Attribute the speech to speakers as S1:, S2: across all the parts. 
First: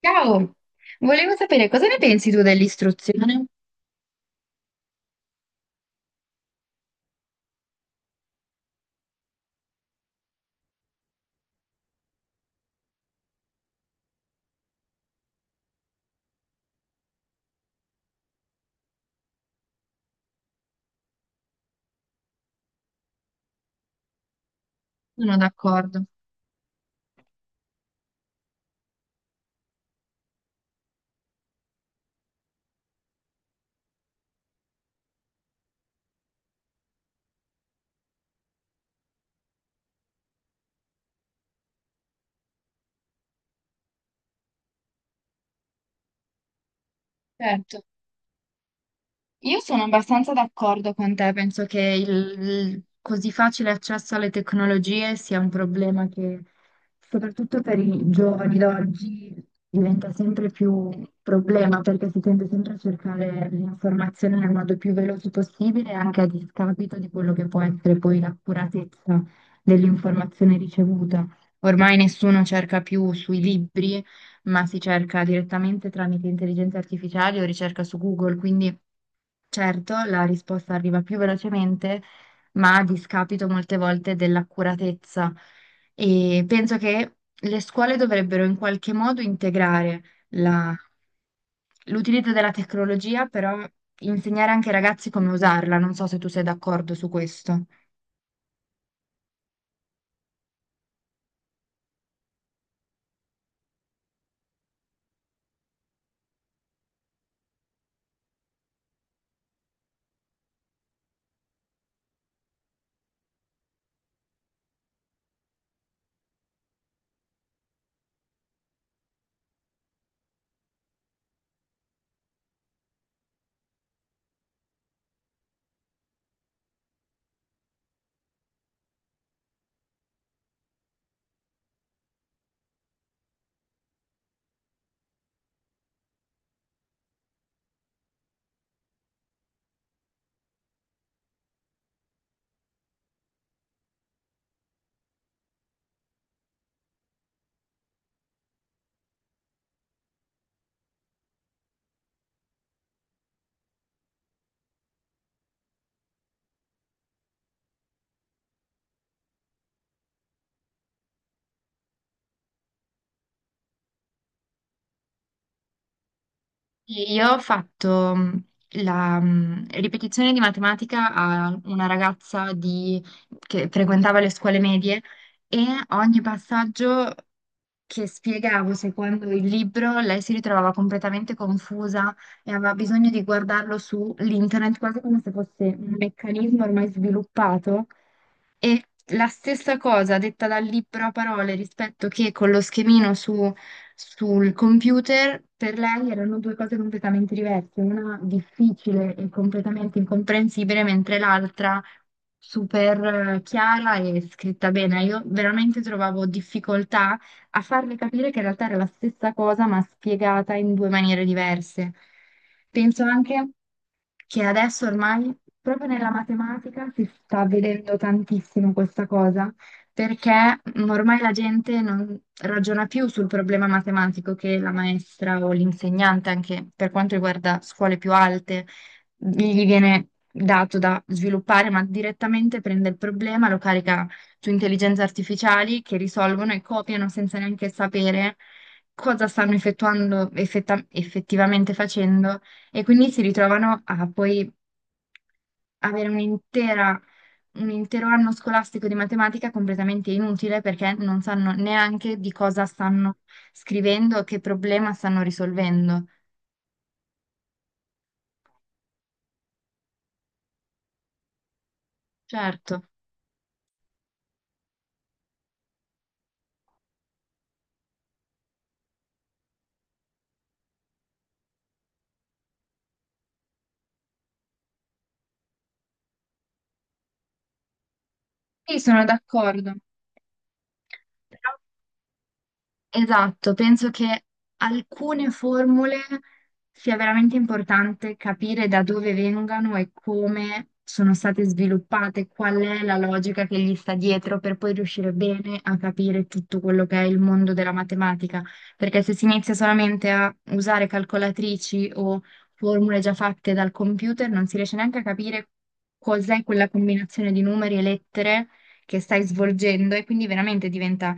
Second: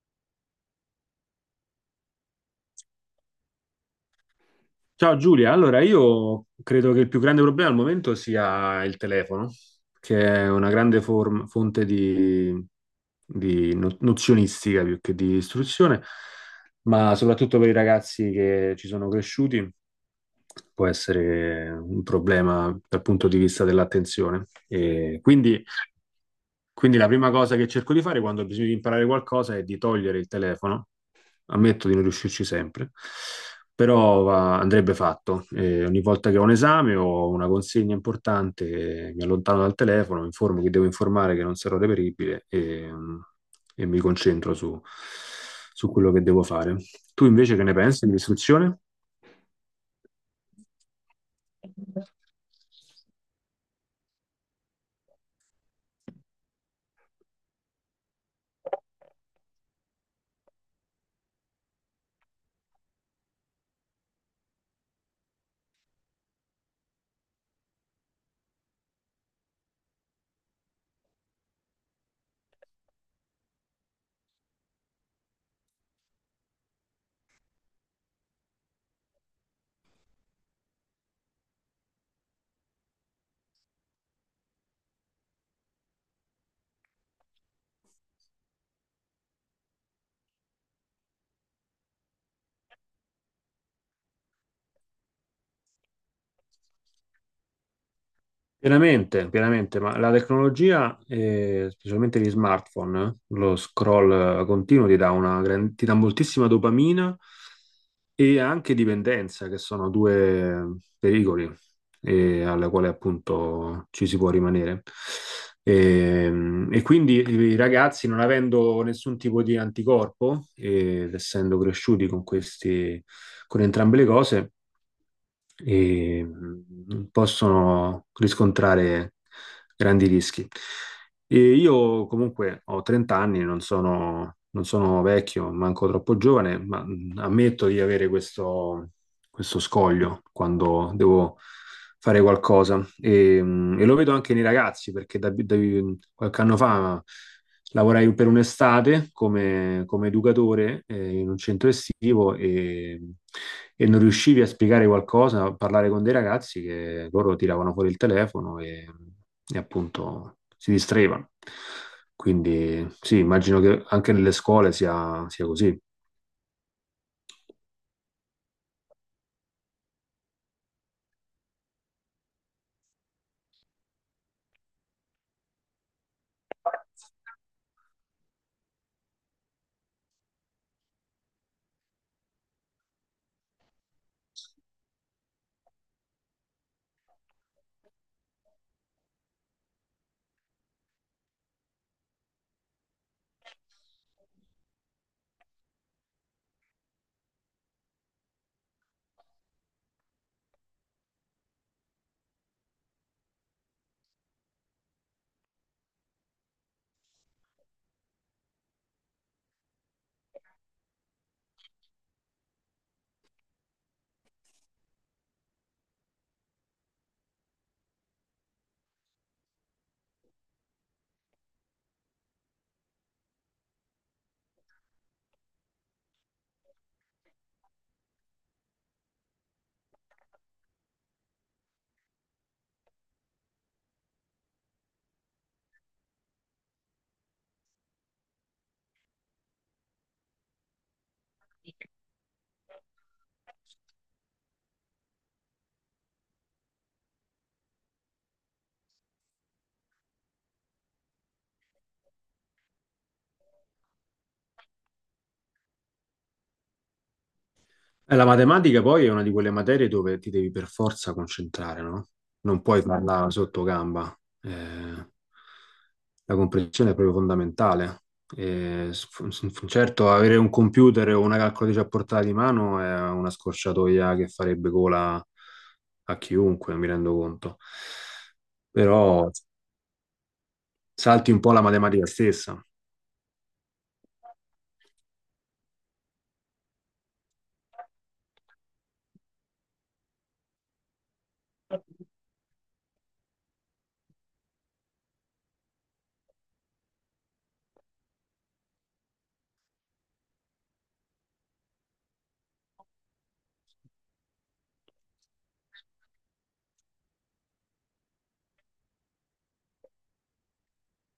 S1: Ciao, volevo sapere cosa ne pensi tu dell'istruzione?
S2: Ciao Giulia, allora io credo che il più grande problema al momento sia il telefono, che è una grande fonte di nozionistica più che di istruzione, ma soprattutto per i ragazzi che ci sono cresciuti può essere un problema dal punto di vista dell'attenzione. E
S1: Sono
S2: quindi,
S1: d'accordo.
S2: quindi la prima cosa che cerco di fare quando ho bisogno di imparare qualcosa è di togliere il telefono, ammetto di non riuscirci sempre, però andrebbe fatto. Ogni volta che ho un esame o una consegna importante, mi allontano dal telefono, mi informo che devo informare che non sarò reperibile e, e mi concentro su quello che devo fare. Tu invece che ne
S1: Certo.
S2: pensi dell'istruzione?
S1: Io sono abbastanza d'accordo con te, penso che il così facile accesso alle tecnologie sia un problema che soprattutto per i giovani d'oggi diventa sempre più un problema perché si tende sempre a cercare l'informazione nel modo più veloce possibile, anche a discapito di quello che può essere poi l'accuratezza dell'informazione ricevuta. Ormai nessuno cerca più sui libri ma si cerca direttamente tramite intelligenza artificiale o ricerca su Google, quindi certo la risposta arriva più velocemente, ma a discapito molte volte dell'accuratezza. E penso che le scuole dovrebbero in qualche modo integrare la- l'utilizzo della tecnologia, però insegnare anche ai ragazzi come usarla. Non so se tu sei d'accordo su questo.
S2: Pienamente, pienamente, ma la tecnologia, specialmente gli smartphone, lo scroll continuo ti dà una ti dà moltissima dopamina e anche dipendenza, che sono due pericoli alla quale appunto ci si può rimanere. E, e quindi i ragazzi, non avendo nessun tipo di anticorpo ed essendo cresciuti con questi, con entrambe le cose, e possono riscontrare grandi rischi. E io comunque ho 30 anni, non sono vecchio, manco troppo giovane, ma ammetto di avere questo, questo scoglio quando devo fare qualcosa. E lo vedo anche nei ragazzi, perché qualche anno fa lavorai per un'estate come educatore in un centro estivo e non riuscivi a spiegare qualcosa, a parlare con dei ragazzi che loro tiravano fuori il telefono e appunto si distraevano. Quindi sì, immagino che anche nelle scuole sia così.
S1: Sì, io ho fatto la ripetizione di matematica a una ragazza che frequentava le scuole medie, e ogni passaggio che spiegavo secondo il libro, lei si ritrovava completamente confusa e aveva bisogno di guardarlo su internet, quasi come se fosse un meccanismo ormai sviluppato. E la stessa cosa detta dal libro a parole rispetto che con lo sul computer, per lei erano due cose completamente diverse, una difficile e completamente incomprensibile, mentre l'altra super chiara e scritta bene. Io veramente trovavo difficoltà a farle capire che in realtà era la stessa cosa, ma spiegata in due maniere diverse. Penso anche che adesso ormai, proprio nella matematica, si sta vedendo tantissimo questa cosa, perché ormai la gente non ragiona più sul problema matematico che la maestra o l'insegnante, anche per quanto riguarda scuole più alte, gli viene dato da sviluppare, ma direttamente prende il problema, lo carica su intelligenze artificiali che risolvono e copiano senza neanche sapere cosa stanno effettivamente facendo, e quindi si ritrovano a poi avere un intero anno scolastico di matematica completamente inutile perché non sanno neanche di cosa stanno scrivendo, che problema stanno risolvendo.
S2: La matematica poi è una di quelle materie dove ti devi per forza concentrare, no? Non
S1: Certo,
S2: puoi farla sotto gamba. Eh, la comprensione è proprio fondamentale. Certo, avere un computer o una calcolatrice a portata di mano è una scorciatoia che farebbe cola a chiunque, mi rendo conto.
S1: sì,
S2: Però
S1: sono d'accordo.
S2: salti un po' la matematica stessa.
S1: Esatto, penso che alcune formule sia veramente importante capire da dove vengano e come sono state sviluppate, qual è la logica che gli sta dietro per poi riuscire bene a capire tutto quello che è il mondo della matematica, perché se si inizia solamente a usare calcolatrici o formule già fatte dal computer, non si riesce neanche a capire cos'è quella combinazione di numeri e lettere che stai svolgendo e quindi veramente diventa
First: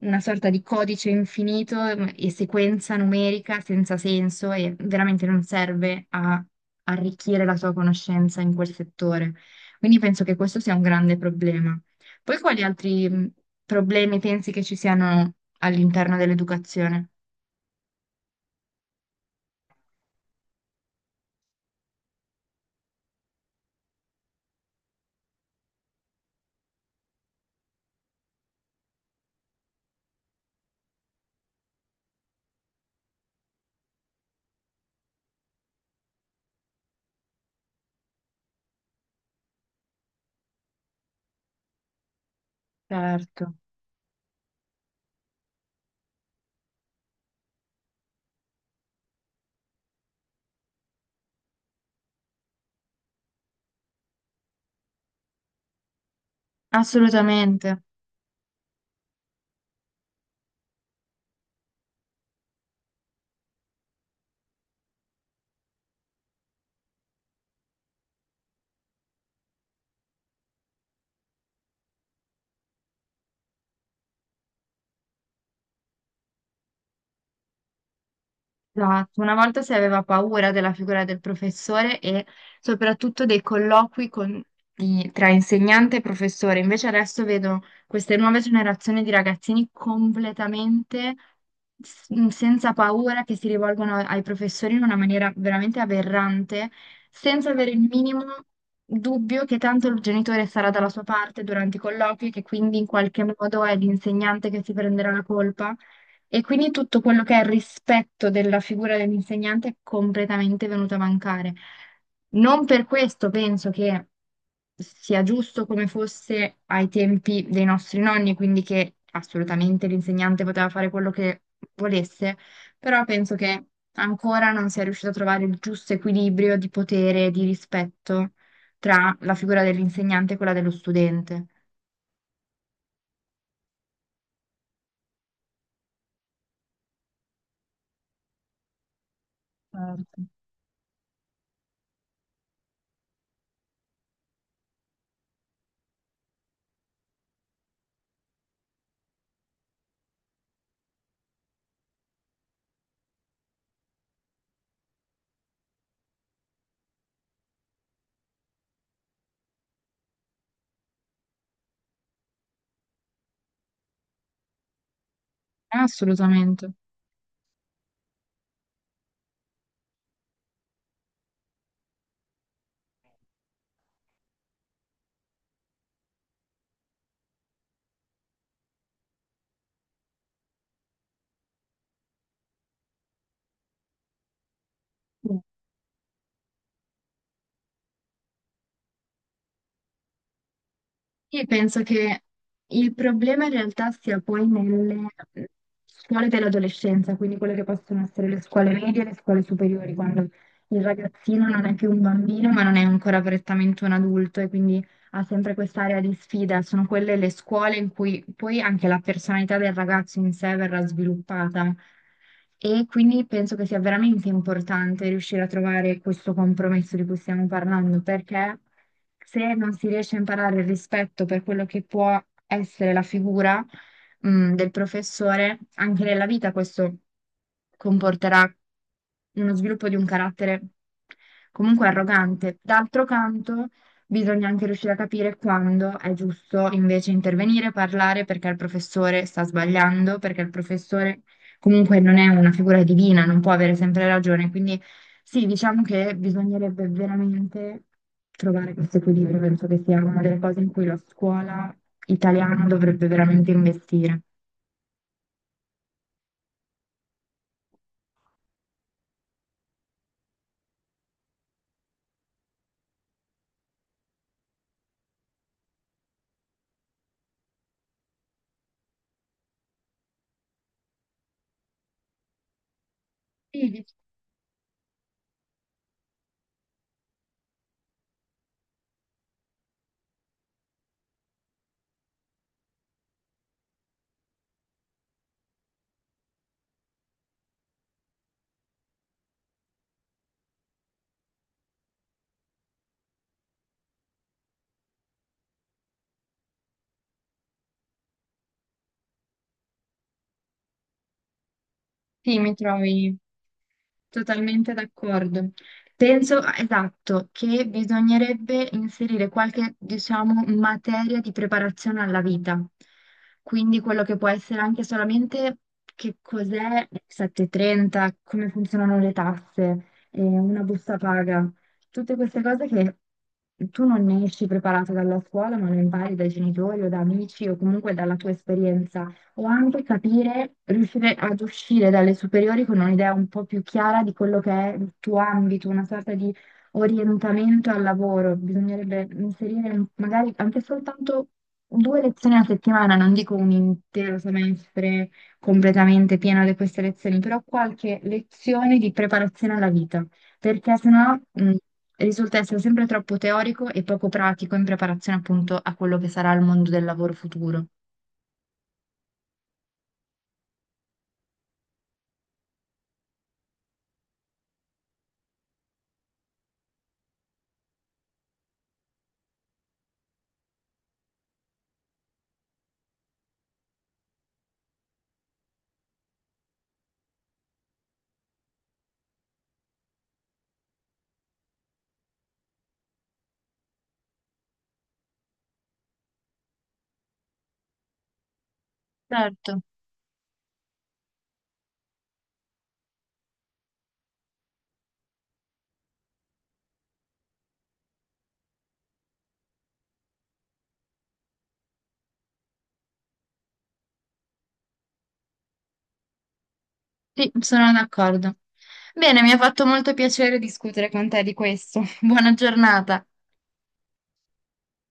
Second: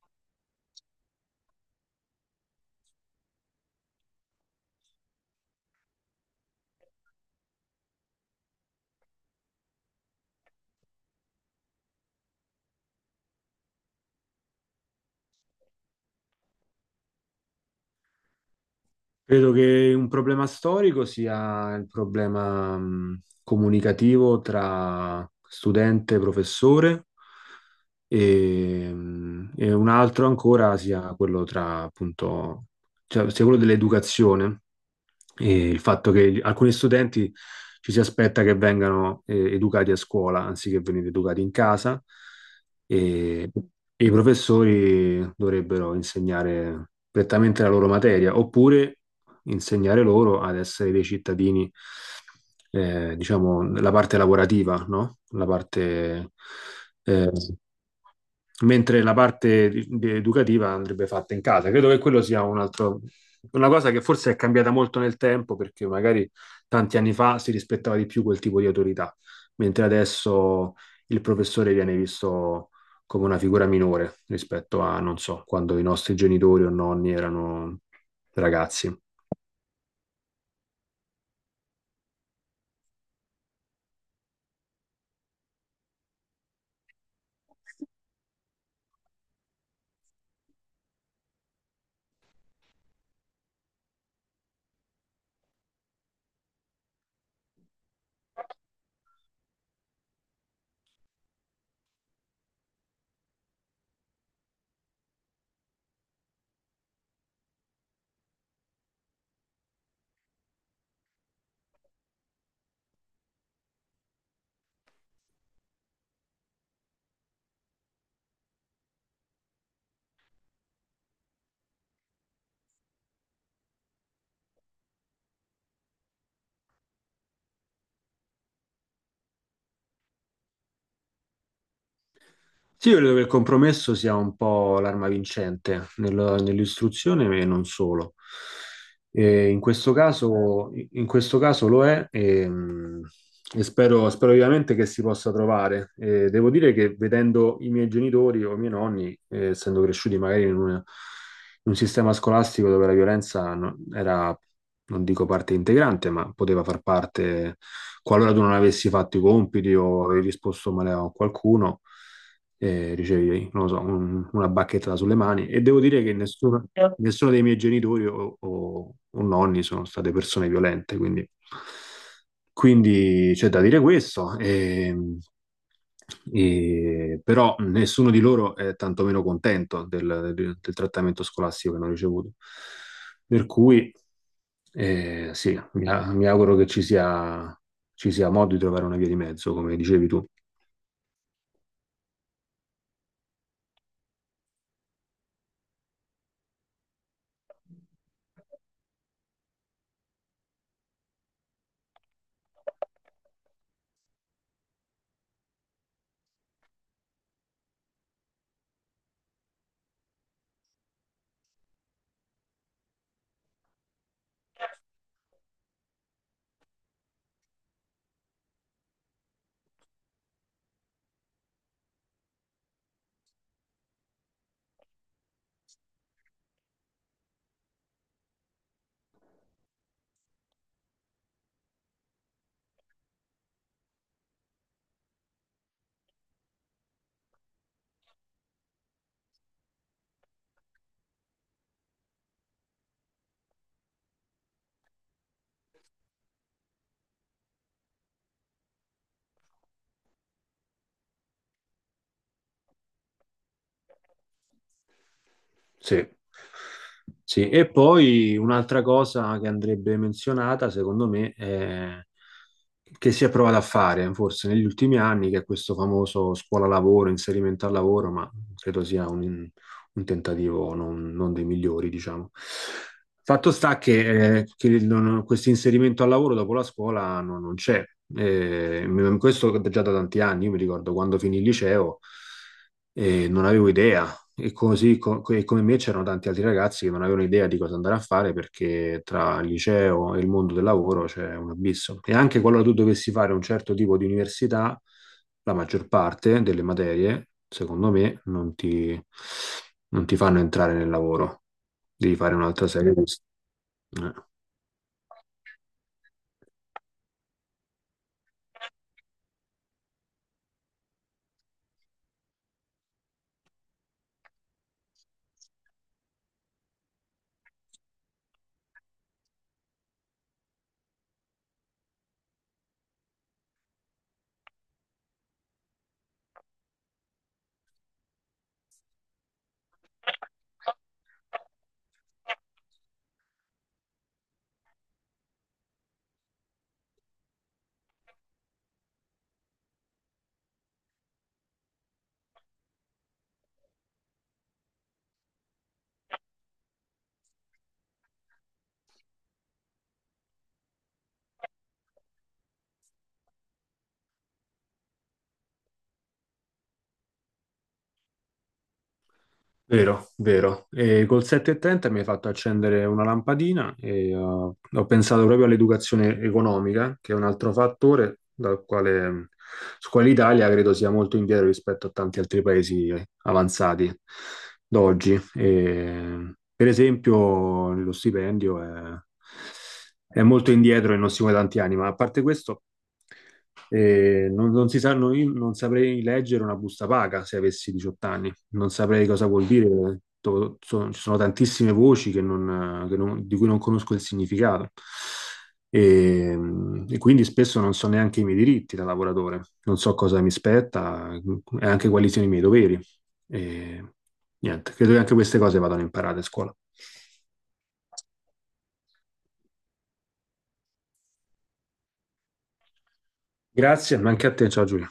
S1: una sorta di codice infinito e sequenza numerica senza senso e veramente non serve a arricchire la tua conoscenza in quel settore. Quindi penso che questo sia un grande problema. Poi quali altri problemi pensi che ci siano all'interno dell'educazione?
S2: Credo che un problema storico sia il problema comunicativo tra studente e professore e un altro ancora sia quello tra sia quello dell'educazione, e il fatto che alcuni studenti ci si aspetta che vengano educati a scuola anziché venire educati in casa e,
S1: Certo.
S2: e i professori dovrebbero insegnare prettamente la loro materia oppure insegnare loro ad essere dei cittadini, diciamo, la parte lavorativa, no? La parte eh,
S1: Assolutamente.
S2: mentre la parte educativa andrebbe fatta in casa. Credo che quello sia un altro, una cosa che forse è cambiata molto nel tempo, perché magari tanti anni fa si rispettava di più quel tipo di autorità, mentre adesso il professore viene visto come una figura minore rispetto a, non so, quando i nostri genitori o nonni erano ragazzi.
S1: Esatto, una volta si aveva paura della figura del professore e soprattutto dei colloqui tra insegnante e professore, invece adesso vedo queste nuove generazioni di ragazzini completamente senza paura che si rivolgono ai professori in una maniera veramente aberrante, senza avere il minimo dubbio che tanto il genitore sarà dalla sua parte durante i colloqui, che quindi in qualche modo è l'insegnante che si prenderà la colpa. E quindi tutto quello che è il rispetto della figura dell'insegnante è completamente venuto a mancare. Non per questo penso che sia giusto come fosse ai tempi dei nostri nonni, quindi che assolutamente l'insegnante poteva fare quello che volesse, però penso che ancora non sia riuscito a trovare il giusto equilibrio di potere e di rispetto tra la figura dell'insegnante e quella dello studente.
S2: Sì, io credo che il compromesso sia un po' l'arma vincente nell'istruzione e non solo. E
S1: Certo.
S2: in questo caso lo è e spero, spero vivamente che si possa trovare. E devo dire che vedendo i miei genitori o i miei nonni, essendo cresciuti magari in un sistema scolastico dove la violenza era, non dico parte integrante, ma poteva far parte qualora tu non avessi fatto i compiti o avevi risposto male a qualcuno, ricevi, non lo so, una bacchetta sulle mani. E devo dire che nessuno,
S1: Assolutamente.
S2: nessuno dei miei genitori o nonni sono state persone violente, quindi, quindi c'è da dire questo. E però nessuno di loro è tantomeno contento del trattamento scolastico che hanno ricevuto. Per cui,
S1: Sì.
S2: sì, mi auguro che ci sia modo di trovare una via di mezzo, come dicevi tu.
S1: Io penso che il problema in realtà sia poi nelle scuole dell'adolescenza, quindi quelle che possono essere le scuole medie e le scuole superiori, quando il ragazzino non è più un bambino, ma non è ancora prettamente un adulto e quindi ha sempre quest'area di sfida, sono quelle le scuole in cui poi anche la personalità del ragazzo in sé verrà sviluppata. E quindi penso che sia veramente importante riuscire a trovare questo compromesso di cui stiamo parlando, perché se non si riesce a imparare il rispetto per quello che può essere la figura, del professore, anche nella vita questo comporterà uno sviluppo di un carattere comunque arrogante. D'altro canto, bisogna anche riuscire a capire quando è giusto invece intervenire, parlare perché il professore sta sbagliando, perché il professore comunque non è una figura divina, non può avere sempre ragione. Quindi sì, diciamo che bisognerebbe veramente trovare questo equilibrio. Penso che sia una delle cose in cui la scuola italiana dovrebbe veramente investire.
S2: Sì. Sì, e poi un'altra cosa che andrebbe menzionata, secondo me, è che si è provata a fare forse negli ultimi anni, che è questo famoso scuola-lavoro, inserimento al lavoro, ma credo sia un tentativo non dei migliori, diciamo. Fatto
S1: Sì,
S2: sta che questo inserimento al lavoro dopo la scuola non c'è. Questo già da tanti anni, io mi ricordo quando finì il liceo e non avevo idea e così e come me c'erano tanti altri ragazzi che non avevano idea di cosa andare a fare perché tra il liceo e il mondo del lavoro c'è un abisso. E anche qualora tu dovessi fare un certo tipo di università, la maggior parte delle materie, secondo me, non ti fanno entrare nel lavoro. Devi fare
S1: sì, mi
S2: un'altra serie di...
S1: trovi.
S2: Eh.
S1: Totalmente d'accordo. Penso, ah, esatto, che bisognerebbe inserire qualche, diciamo, materia di preparazione alla vita. Quindi quello che può essere anche solamente che cos'è il 730, come funzionano le tasse, una busta paga, tutte queste cose che tu non ne esci preparato dalla scuola, ma lo impari dai genitori o da amici o comunque dalla tua esperienza, o anche capire, riuscire ad uscire dalle superiori con un'idea un po' più chiara di quello che è il tuo ambito, una sorta di orientamento al lavoro. Bisognerebbe inserire magari anche soltanto 2 lezioni a settimana, non dico un intero semestre completamente pieno di queste lezioni, però qualche lezione di preparazione alla vita, perché sennò risulta essere sempre troppo teorico e poco pratico in preparazione appunto a quello che sarà il mondo del lavoro futuro.
S2: Vero, vero. E col 730 mi hai fatto accendere una lampadina e ho pensato proprio all'educazione economica, che è un altro fattore dal quale, su quale l'Italia credo sia molto indietro rispetto a tanti altri paesi avanzati d'oggi. E, per esempio, lo stipendio è molto indietro e non si muove da tanti anni, ma a parte questo, non si sanno, io non saprei leggere una busta paga se avessi 18 anni non saprei cosa vuol
S1: Certo.
S2: dire. Ci sono tantissime voci che non- di cui non conosco il significato. E, e quindi spesso non so neanche i miei diritti da lavoratore, non so cosa mi spetta e anche quali siano i miei doveri. E, niente, credo che anche queste cose vadano imparate a scuola.
S1: Sì, sono d'accordo. Bene, mi ha fatto molto piacere discutere con te di questo. Buona giornata.
S2: Grazie, ma anche a te, ciao Giulia.